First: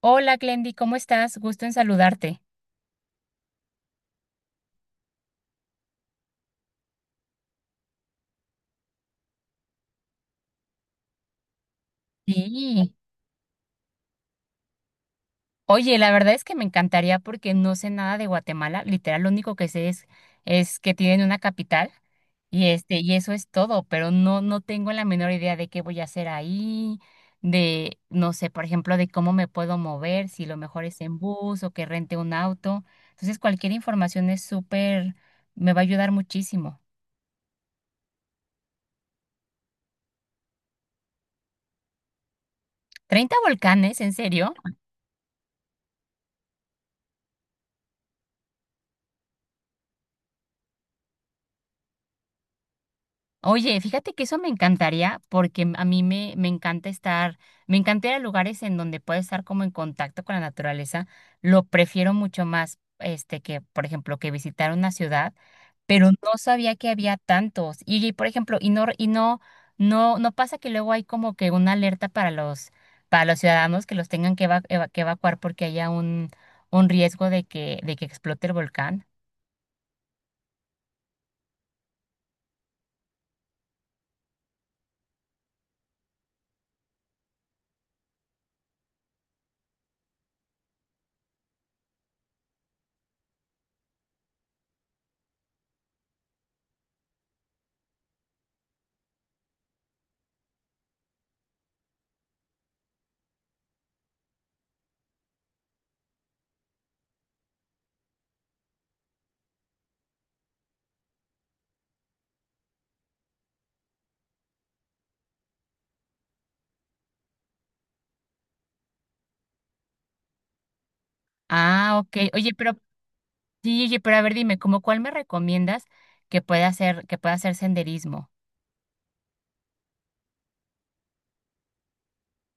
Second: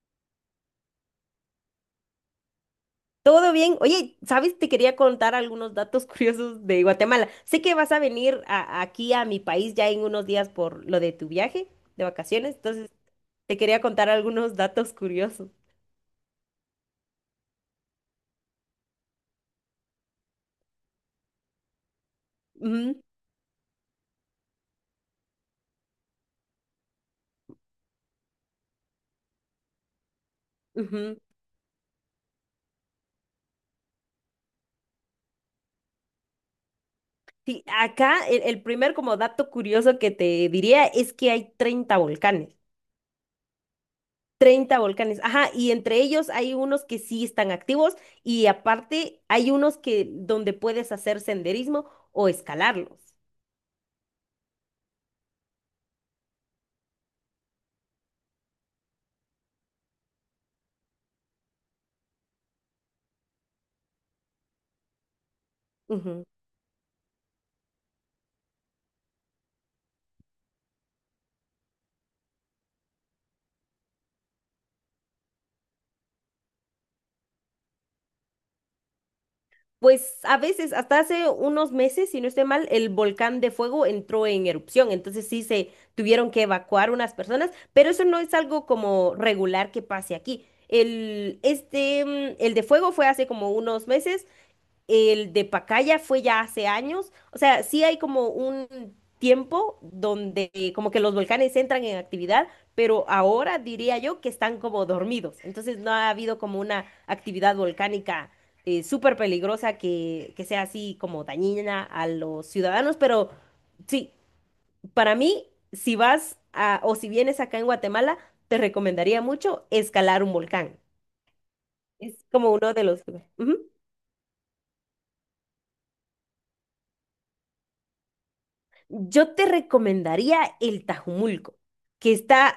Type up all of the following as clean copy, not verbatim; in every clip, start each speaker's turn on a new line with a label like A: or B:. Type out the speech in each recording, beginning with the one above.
A: Hola, Glendy, ¿cómo estás? Gusto en saludarte.
B: Todo bien. Oye, ¿sabes? Te quería contar algunos datos curiosos de Guatemala. Sé que vas a venir aquí a mi país ya en unos días por lo de tu viaje de vacaciones, entonces
A: Sí.
B: te quería contar algunos datos curiosos.
A: Oye, la verdad es que me encantaría porque no sé nada de Guatemala. Literal, lo único que sé es que tienen una capital y
B: Ujú,
A: eso es todo, pero no tengo la menor idea de qué voy a hacer ahí, no sé, por ejemplo, de cómo me puedo mover, si lo mejor es en
B: ujú.
A: bus o que rente un auto. Entonces, cualquier información es súper, me va a ayudar muchísimo.
B: Sí, acá el primer como dato curioso que te diría es que hay 30 volcanes.
A: ¿Treinta volcanes? ¿En serio?
B: 30 volcanes. Ajá, y entre ellos hay unos que sí están activos y aparte hay unos que donde puedes hacer senderismo o escalarlos.
A: Oye, fíjate que eso me encantaría porque a mí me encanta estar, me encanta ir a lugares en donde puedo estar como en contacto con la naturaleza. Lo prefiero mucho más, por ejemplo, que visitar una ciudad, pero no sabía que había tantos. Por ejemplo, no pasa que luego hay como que una alerta para para los ciudadanos que los tengan que, que evacuar porque haya un riesgo de de que explote el volcán.
B: Pues a veces, hasta hace unos meses, si no estoy mal, el volcán de fuego entró en erupción, entonces sí se tuvieron que evacuar unas personas, pero eso no es algo como regular que pase aquí. Este, el de fuego fue hace como unos meses, el de Pacaya fue ya hace años. O sea, sí hay como un tiempo donde como que los volcanes entran en actividad, pero ahora diría yo que están como dormidos. Entonces no ha habido como una actividad volcánica súper peligrosa que sea así como dañina a los ciudadanos. Pero sí, para mí, si o si vienes acá en Guatemala, te recomendaría mucho escalar un volcán.
A: Ah,
B: Es
A: ok. Oye,
B: como
A: pero…
B: uno de los... Ujú.
A: Sí, oye, pero a ver, dime, ¿cómo cuál me recomiendas que pueda hacer senderismo?
B: Yo te recomendaría el Tajumulco, que está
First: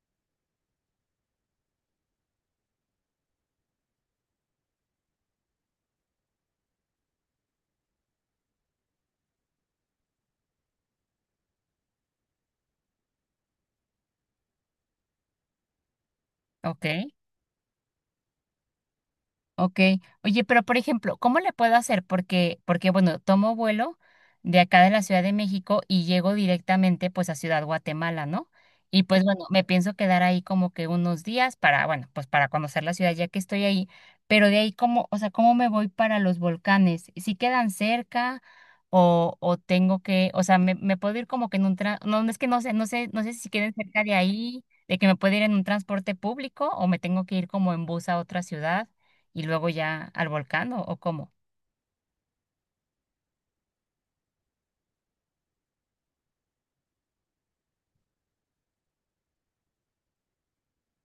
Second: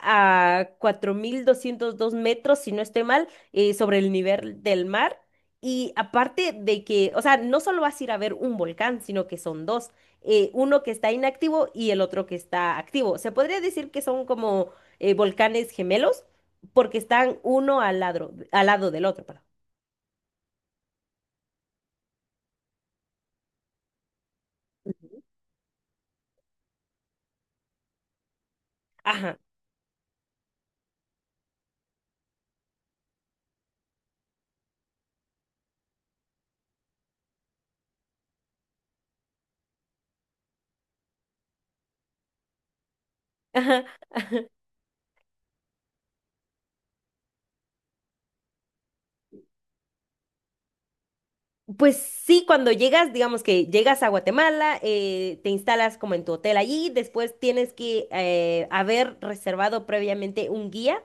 B: a 4202 metros, si no estoy mal, sobre el nivel del mar. Y aparte de que, o sea, no solo vas a ir a ver un volcán, sino que son dos, uno que está inactivo y el otro que está activo. Se podría decir que son como volcanes gemelos,
A: ¿Ok?
B: porque están uno al lado del otro, perdón.
A: Ok, oye, pero por ejemplo, ¿cómo le puedo hacer? Porque bueno, tomo vuelo de acá de la Ciudad de México y llego directamente pues a Ciudad Guatemala, ¿no? Y pues
B: Ajá,
A: bueno, me pienso quedar ahí como que unos días para, bueno, pues para conocer la ciudad ya que estoy ahí, pero de ahí cómo, o sea, ¿cómo me voy para los volcanes? ¿Si quedan cerca o tengo que, o sea, me puedo ir como que en un no, no es que no sé, no sé si quedan
B: ajá.
A: cerca de ahí, de que me puedo ir en un transporte público o me tengo que ir como en bus a otra ciudad? Y luego ya al volcán o ¿cómo?
B: Pues sí, cuando llegas, digamos que llegas a Guatemala, te instalas como en tu hotel allí, después tienes que haber reservado previamente un guía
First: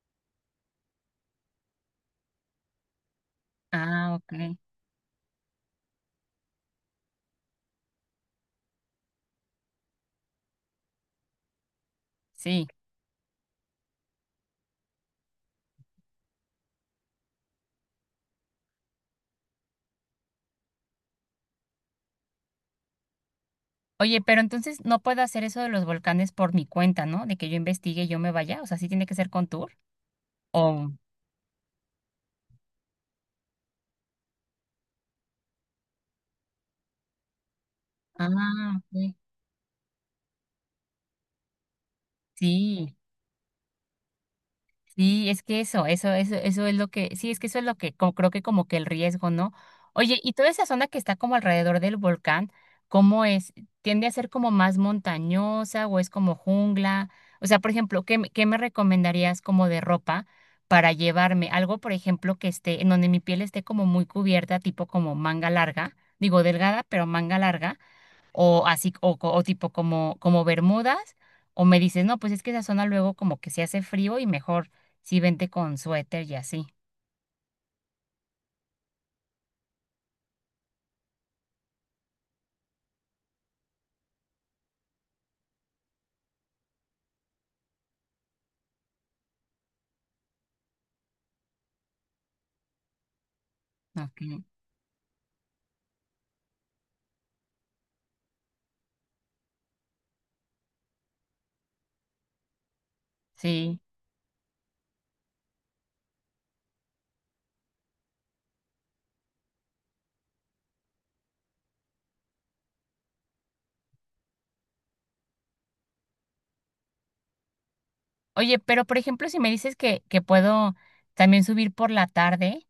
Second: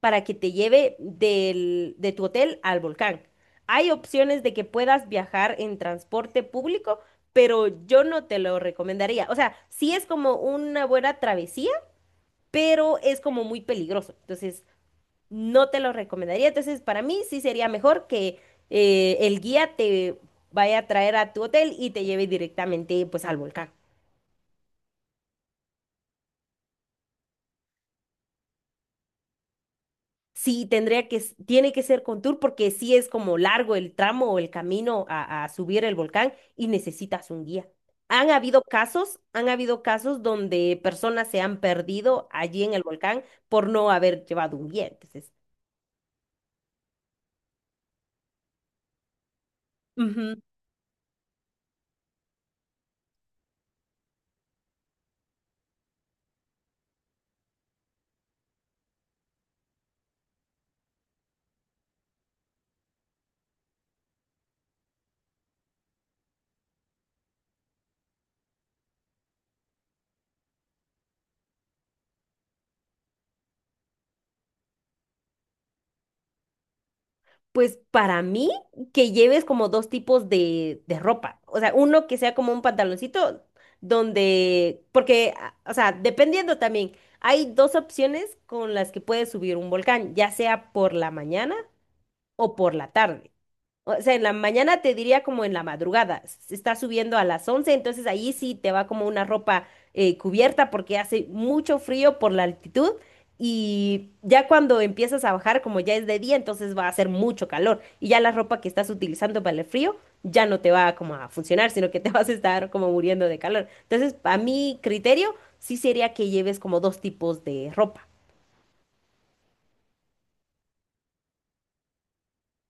B: para que te lleve de tu hotel al volcán. Hay
A: Ah,
B: opciones de
A: ok.
B: que puedas viajar en transporte público, pero yo no te lo recomendaría. O sea, sí es como una buena travesía,
A: Sí.
B: pero es como muy peligroso. Entonces, no te lo recomendaría. Entonces, para mí sí sería mejor que el guía te vaya a traer a tu hotel y te lleve directamente pues al volcán.
A: Oye, pero entonces no puedo hacer eso de los volcanes por mi cuenta, ¿no? De que yo investigue y yo me vaya. O sea, sí tiene que ser con tour.
B: Sí,
A: O.
B: tendría que, tiene que ser con tour porque sí es como largo el tramo o el camino a subir el volcán y necesitas un guía.
A: Ah, ok.
B: Han habido casos donde personas se han perdido allí en el
A: Sí.
B: volcán por no haber llevado un guía.
A: Sí,
B: Entonces,
A: es que eso es lo que, sí, es que eso es lo que creo que como que el riesgo, ¿no? Oye, y
B: ujú.
A: toda esa zona que está como alrededor del volcán, ¿cómo es? ¿Tiende a ser como más montañosa o es como jungla? O sea, por ejemplo, ¿qué me recomendarías como de ropa para llevarme? Algo, por ejemplo, que esté, en donde mi piel esté como muy cubierta, tipo como manga larga, digo delgada, pero manga larga o así, o tipo como Bermudas, o me dices, no, pues es que esa zona luego como que se hace frío y mejor si vente con suéter y así.
B: Pues para mí, que lleves como dos tipos de ropa. O sea, uno que sea como un pantaloncito donde, porque, o sea, dependiendo también, hay dos opciones con las que puedes subir un volcán, ya sea por la mañana o por la tarde. O
A: ¿No?
B: sea, en la
A: Ok.
B: mañana te diría como en la madrugada, se está subiendo a las 11, entonces ahí sí te va como una ropa cubierta porque hace mucho frío por la altitud
A: Sí.
B: y ya cuando empiezas a bajar, como ya es de día, entonces va a hacer mucho calor y ya la ropa que estás utilizando para el frío ya no te va como a funcionar, sino que te vas a estar como muriendo de calor. Entonces, a mi criterio, sí sería que lleves como dos tipos de ropa.
A: Oye, pero por ejemplo, si me dices que puedo también subir por la tarde,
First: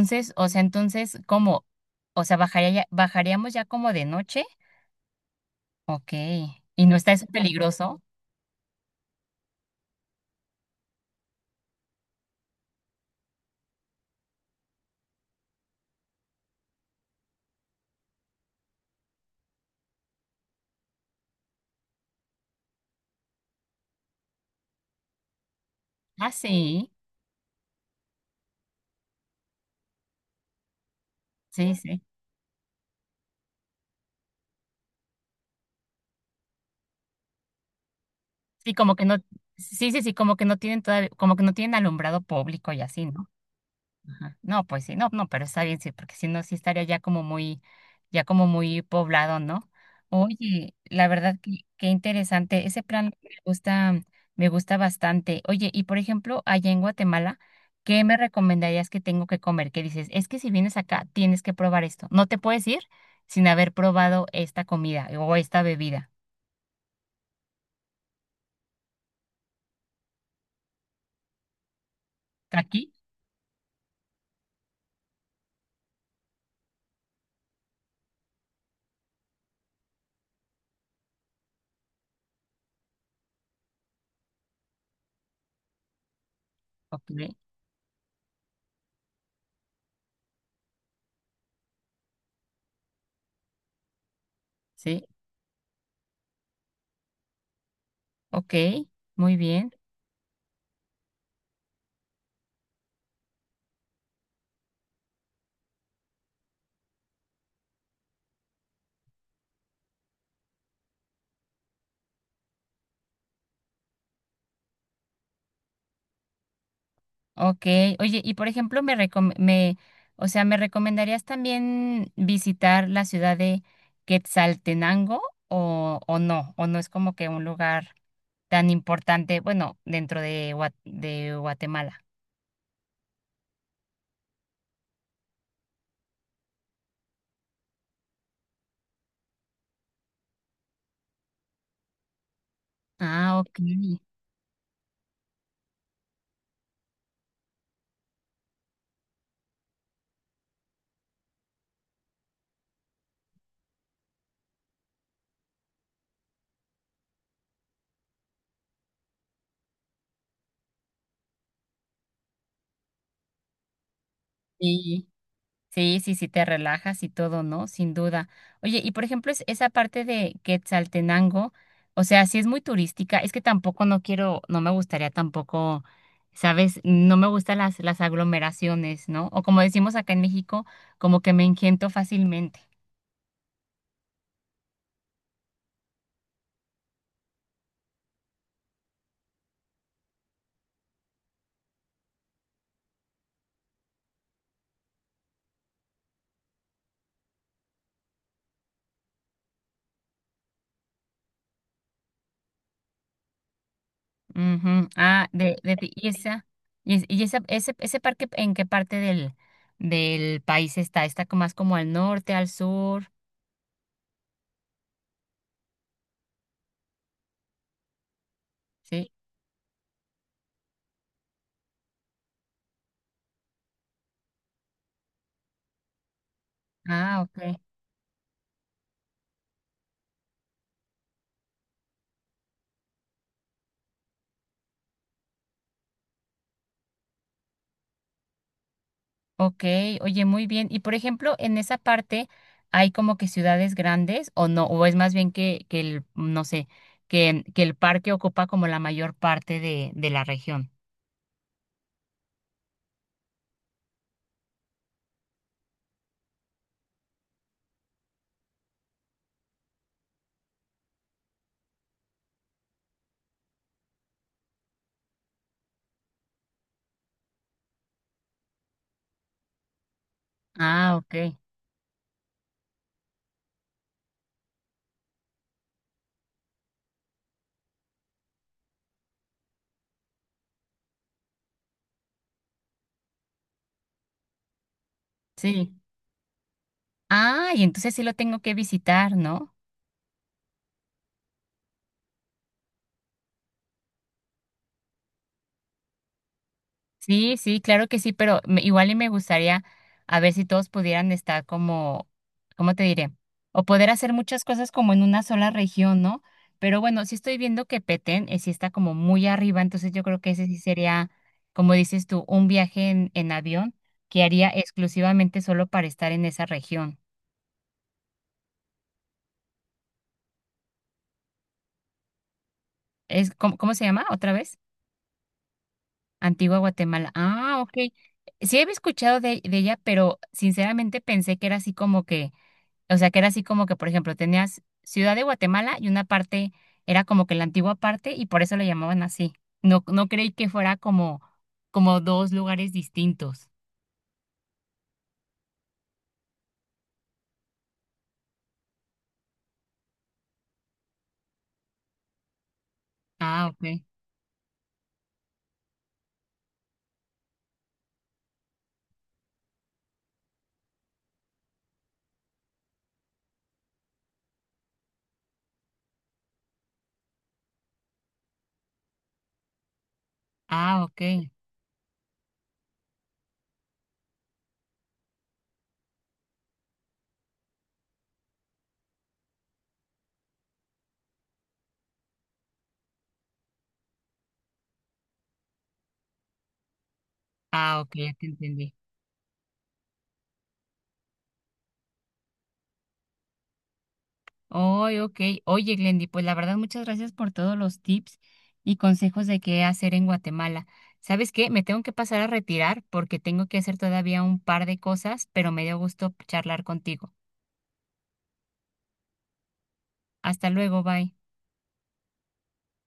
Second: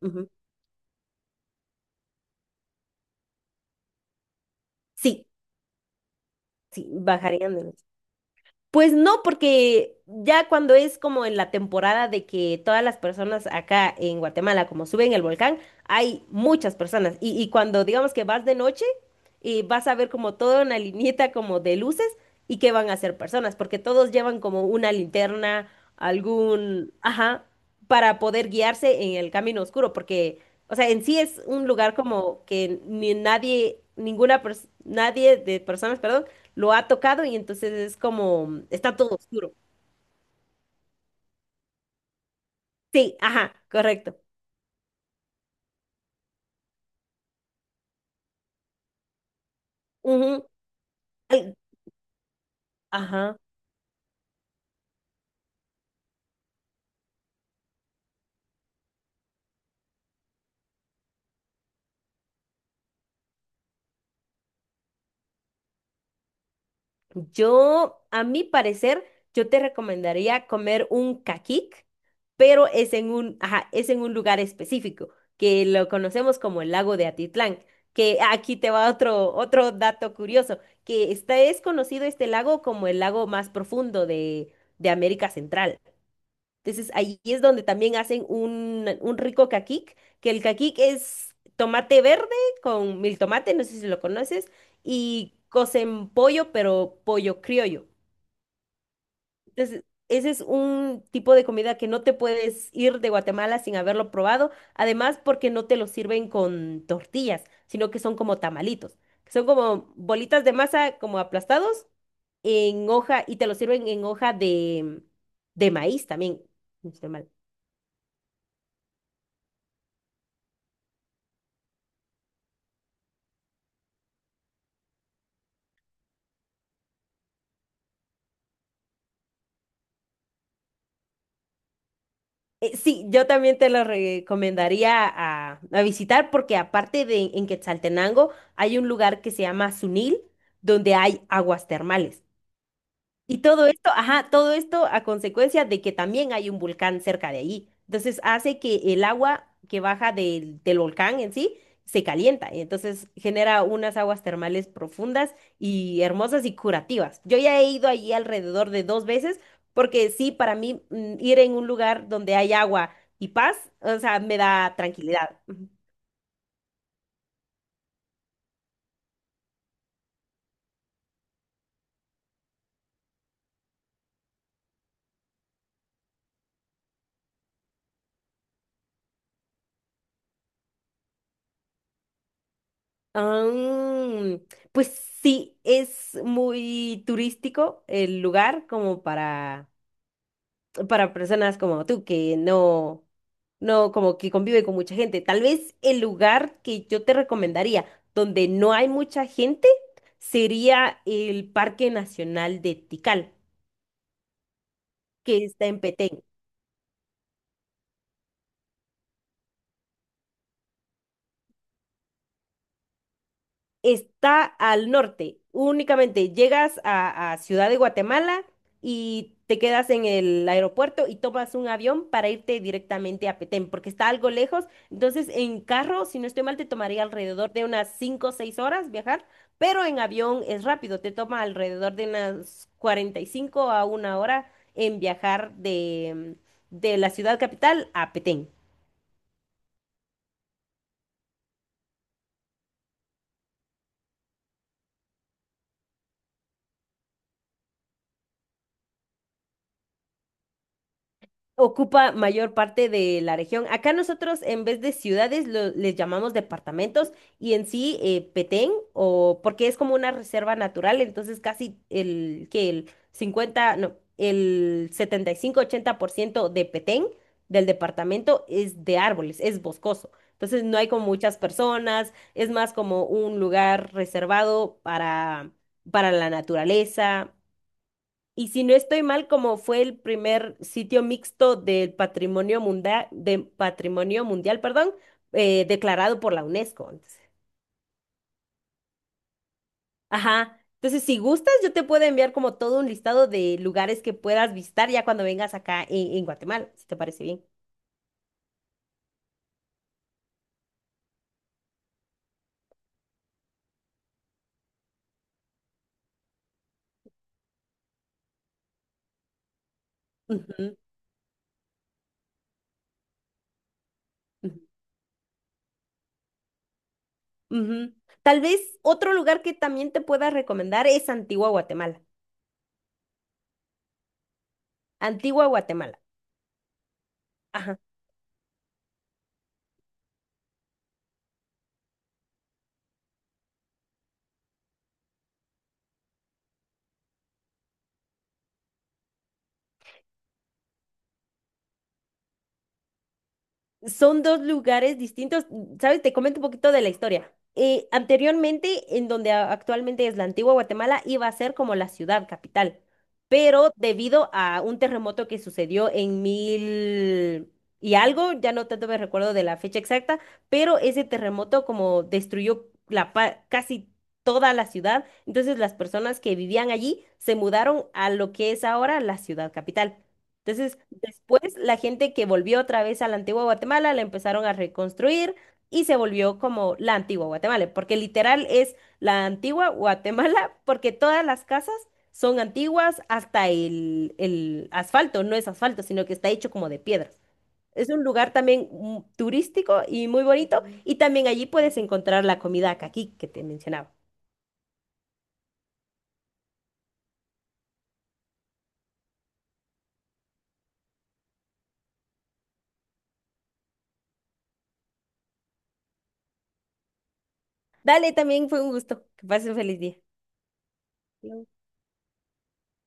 B: Ujú.
A: o sea, entonces, ¿cómo? O sea, bajaríamos ya como de noche.
B: Sí,
A: Ok. ¿Y
B: sí,
A: no está eso
B: bajarían de los.
A: peligroso?
B: Pues no, porque ya cuando es como en la temporada de que todas las personas acá en Guatemala, como suben el volcán, hay muchas personas. Y cuando digamos que vas de noche, y vas a ver como toda una lineita como de luces y que van a ser personas, porque todos llevan como una linterna,
A: Ah, sí.
B: algún, ajá, para poder guiarse en el camino oscuro, porque, o sea, en sí es un
A: Sí,
B: lugar
A: sí.
B: como que ni nadie, nadie de personas, perdón, lo ha tocado y entonces es como,
A: Sí, como
B: está
A: que
B: todo
A: no,
B: oscuro.
A: Sí, como que no tienen todavía, como que no tienen alumbrado público y así,
B: Sí,
A: ¿no?
B: ajá, correcto.
A: Ajá. No, pues sí, no, pero está bien, sí, porque si no, sí estaría ya como muy poblado, ¿no?
B: Ujú.
A: Oye, la verdad que
B: Ay,
A: qué interesante, ese plan
B: ajá.
A: me gusta bastante. Oye, y por ejemplo, allá en Guatemala, ¿qué me recomendarías que tengo que comer? Que dices, es que si vienes acá, tienes que probar esto. No te puedes ir sin haber probado esta comida o esta bebida.
B: Yo, a mi parecer, yo te recomendaría comer un caquic, pero es
A: ¿Aquí?
B: en un, ajá, es en un lugar específico, que lo conocemos como el lago de Atitlán, que aquí te va otro, otro dato curioso, que está, es conocido este lago como el lago más profundo de América Central. Entonces
A: Ok,
B: ahí es donde también hacen un rico caquic, que el caquic es tomate verde con mil tomate, no sé si lo conoces,
A: sí,
B: y cocen pollo, pero pollo criollo.
A: ok, muy bien.
B: Entonces, ese es un tipo de comida que no te puedes ir de Guatemala sin haberlo probado, además porque no te lo sirven con tortillas, sino que son como tamalitos, que son como bolitas de masa como aplastados en hoja y te lo sirven en hoja de maíz también. Este,
A: Ok, oye, y por ejemplo, o sea, ¿me recomendarías también visitar la ciudad de Quetzaltenango o no? ¿O no es como que un lugar tan importante, bueno, dentro de Guatemala?
B: eh, sí, yo también te lo recomendaría a visitar porque aparte de en Quetzaltenango hay un lugar que se llama Sunil donde hay aguas termales. Y
A: Ah, ok.
B: todo esto, ajá, todo esto a consecuencia de que también hay un volcán cerca de ahí. Entonces hace que el agua que baja del volcán en sí se calienta, y entonces genera unas aguas termales profundas y hermosas y curativas. Yo ya he ido allí alrededor de dos veces porque sí, para mí ir en un lugar donde hay agua y paz, o sea, me da
A: Sí.
B: tranquilidad. Ujú.
A: Sí, sí, sí, te relajas y todo, ¿no? Sin duda. Oye, y por ejemplo, es esa parte de Quetzaltenango, o sea, sí es muy turística, es que tampoco no quiero, no me gustaría tampoco, ¿sabes? No me gustan las aglomeraciones, ¿no? O como decimos acá en México, como que me engento fácilmente.
B: Ah, pues sí, es muy turístico el lugar como para personas como tú que no, no, como que convive con mucha gente. Tal vez el lugar que yo te recomendaría donde no hay mucha gente sería el Parque Nacional de Tikal,
A: Ujú. Ah,
B: que está
A: de,
B: en
A: ti- y
B: Petén.
A: esa, y esa, ese parque, ¿en qué parte del país está? ¿Está como más como al norte, al sur?
B: Está al norte, únicamente llegas a Ciudad de Guatemala
A: Sí.
B: y te quedas en el aeropuerto y tomas un avión para irte directamente a Petén, porque está algo lejos. Entonces, en carro, si no estoy mal, te tomaría
A: Ah,
B: alrededor
A: ok.
B: de unas 5 o 6 horas viajar, pero en avión es rápido, te toma alrededor de unas 45 a 1 hora en viajar de la ciudad capital a Petén.
A: Ok, oye, muy bien. Y por ejemplo, en esa parte hay como que ciudades grandes o no, o es más bien que el, no sé, que el parque ocupa como la mayor parte de la región.
B: Ocupa mayor parte de la región. Acá nosotros en vez de ciudades les llamamos departamentos y en sí Petén o porque es como una reserva natural, entonces casi el que el 50 no, el 75 80% de Petén del departamento es de árboles, es boscoso. Entonces no hay
A: Ah,
B: como
A: ok.
B: muchas personas, es más como un lugar reservado para la naturaleza. Y si no estoy mal, como fue el primer sitio mixto del patrimonio mundial, de patrimonio mundial, perdón,
A: Sí.
B: declarado por la UNESCO. Entonces,
A: Ah, y entonces sí lo tengo que visitar, ¿no?
B: ajá. Entonces, si gustas, yo te puedo enviar como todo un listado de lugares que puedas visitar ya cuando vengas acá en Guatemala, si te parece
A: Sí,
B: bien.
A: sí, claro que sí, pero igual y me gustaría a ver si todos pudieran estar como, ¿cómo te diré? O poder hacer muchas cosas como en una sola región, ¿no? Pero bueno, sí estoy viendo que Petén sí está como muy arriba, entonces yo creo que ese sí
B: Ujú,
A: sería, como dices tú, un viaje en avión que haría
B: ujú,
A: exclusivamente solo para estar en esa región.
B: ujú. Tal vez otro lugar que también te pueda recomendar es Antigua Guatemala.
A: Es, ¿cómo, cómo se llama? ¿Otra vez?
B: Antigua Guatemala.
A: Antigua Guatemala. Ah,
B: Ajá.
A: ok. Sí había escuchado de ella, pero sinceramente pensé que era así como que… O sea, que era así como que, por ejemplo, tenías Ciudad de Guatemala y una parte era como que la antigua parte y por eso le llamaban así. No, no creí que fuera como, como dos lugares distintos.
B: Son dos lugares distintos. ¿Sabes? Te comento un poquito de la historia. Anteriormente, en donde actualmente es la Antigua Guatemala, iba a ser como la ciudad capital,
A: Ah,
B: pero
A: ok.
B: debido a un terremoto que sucedió en mil y algo, ya no tanto me recuerdo de la fecha exacta, pero ese terremoto como destruyó la casi toda la ciudad, entonces las personas que vivían allí se mudaron a lo que es ahora la ciudad capital. Entonces,
A: Ah, ok.
B: después la gente que volvió otra vez a la Antigua Guatemala la empezaron a reconstruir y se volvió como la Antigua Guatemala, porque literal es la Antigua Guatemala, porque todas las casas son antiguas hasta el asfalto, no es asfalto, sino que está hecho como de piedras.
A: Ah,
B: Es
A: ok,
B: un
A: ya te
B: lugar también
A: entendí.
B: turístico y muy bonito, y también allí puedes encontrar la comida caqui que te mencionaba.
A: Oye, ok. Oye, Glendy, pues la verdad, muchas gracias por todos los tips y consejos de qué hacer en Guatemala. ¿Sabes qué? Me tengo que pasar a retirar porque tengo que hacer todavía un par de cosas, pero me dio gusto charlar contigo.
B: Dale, también fue un gusto. Que pases un feliz día.
A: Hasta luego, bye.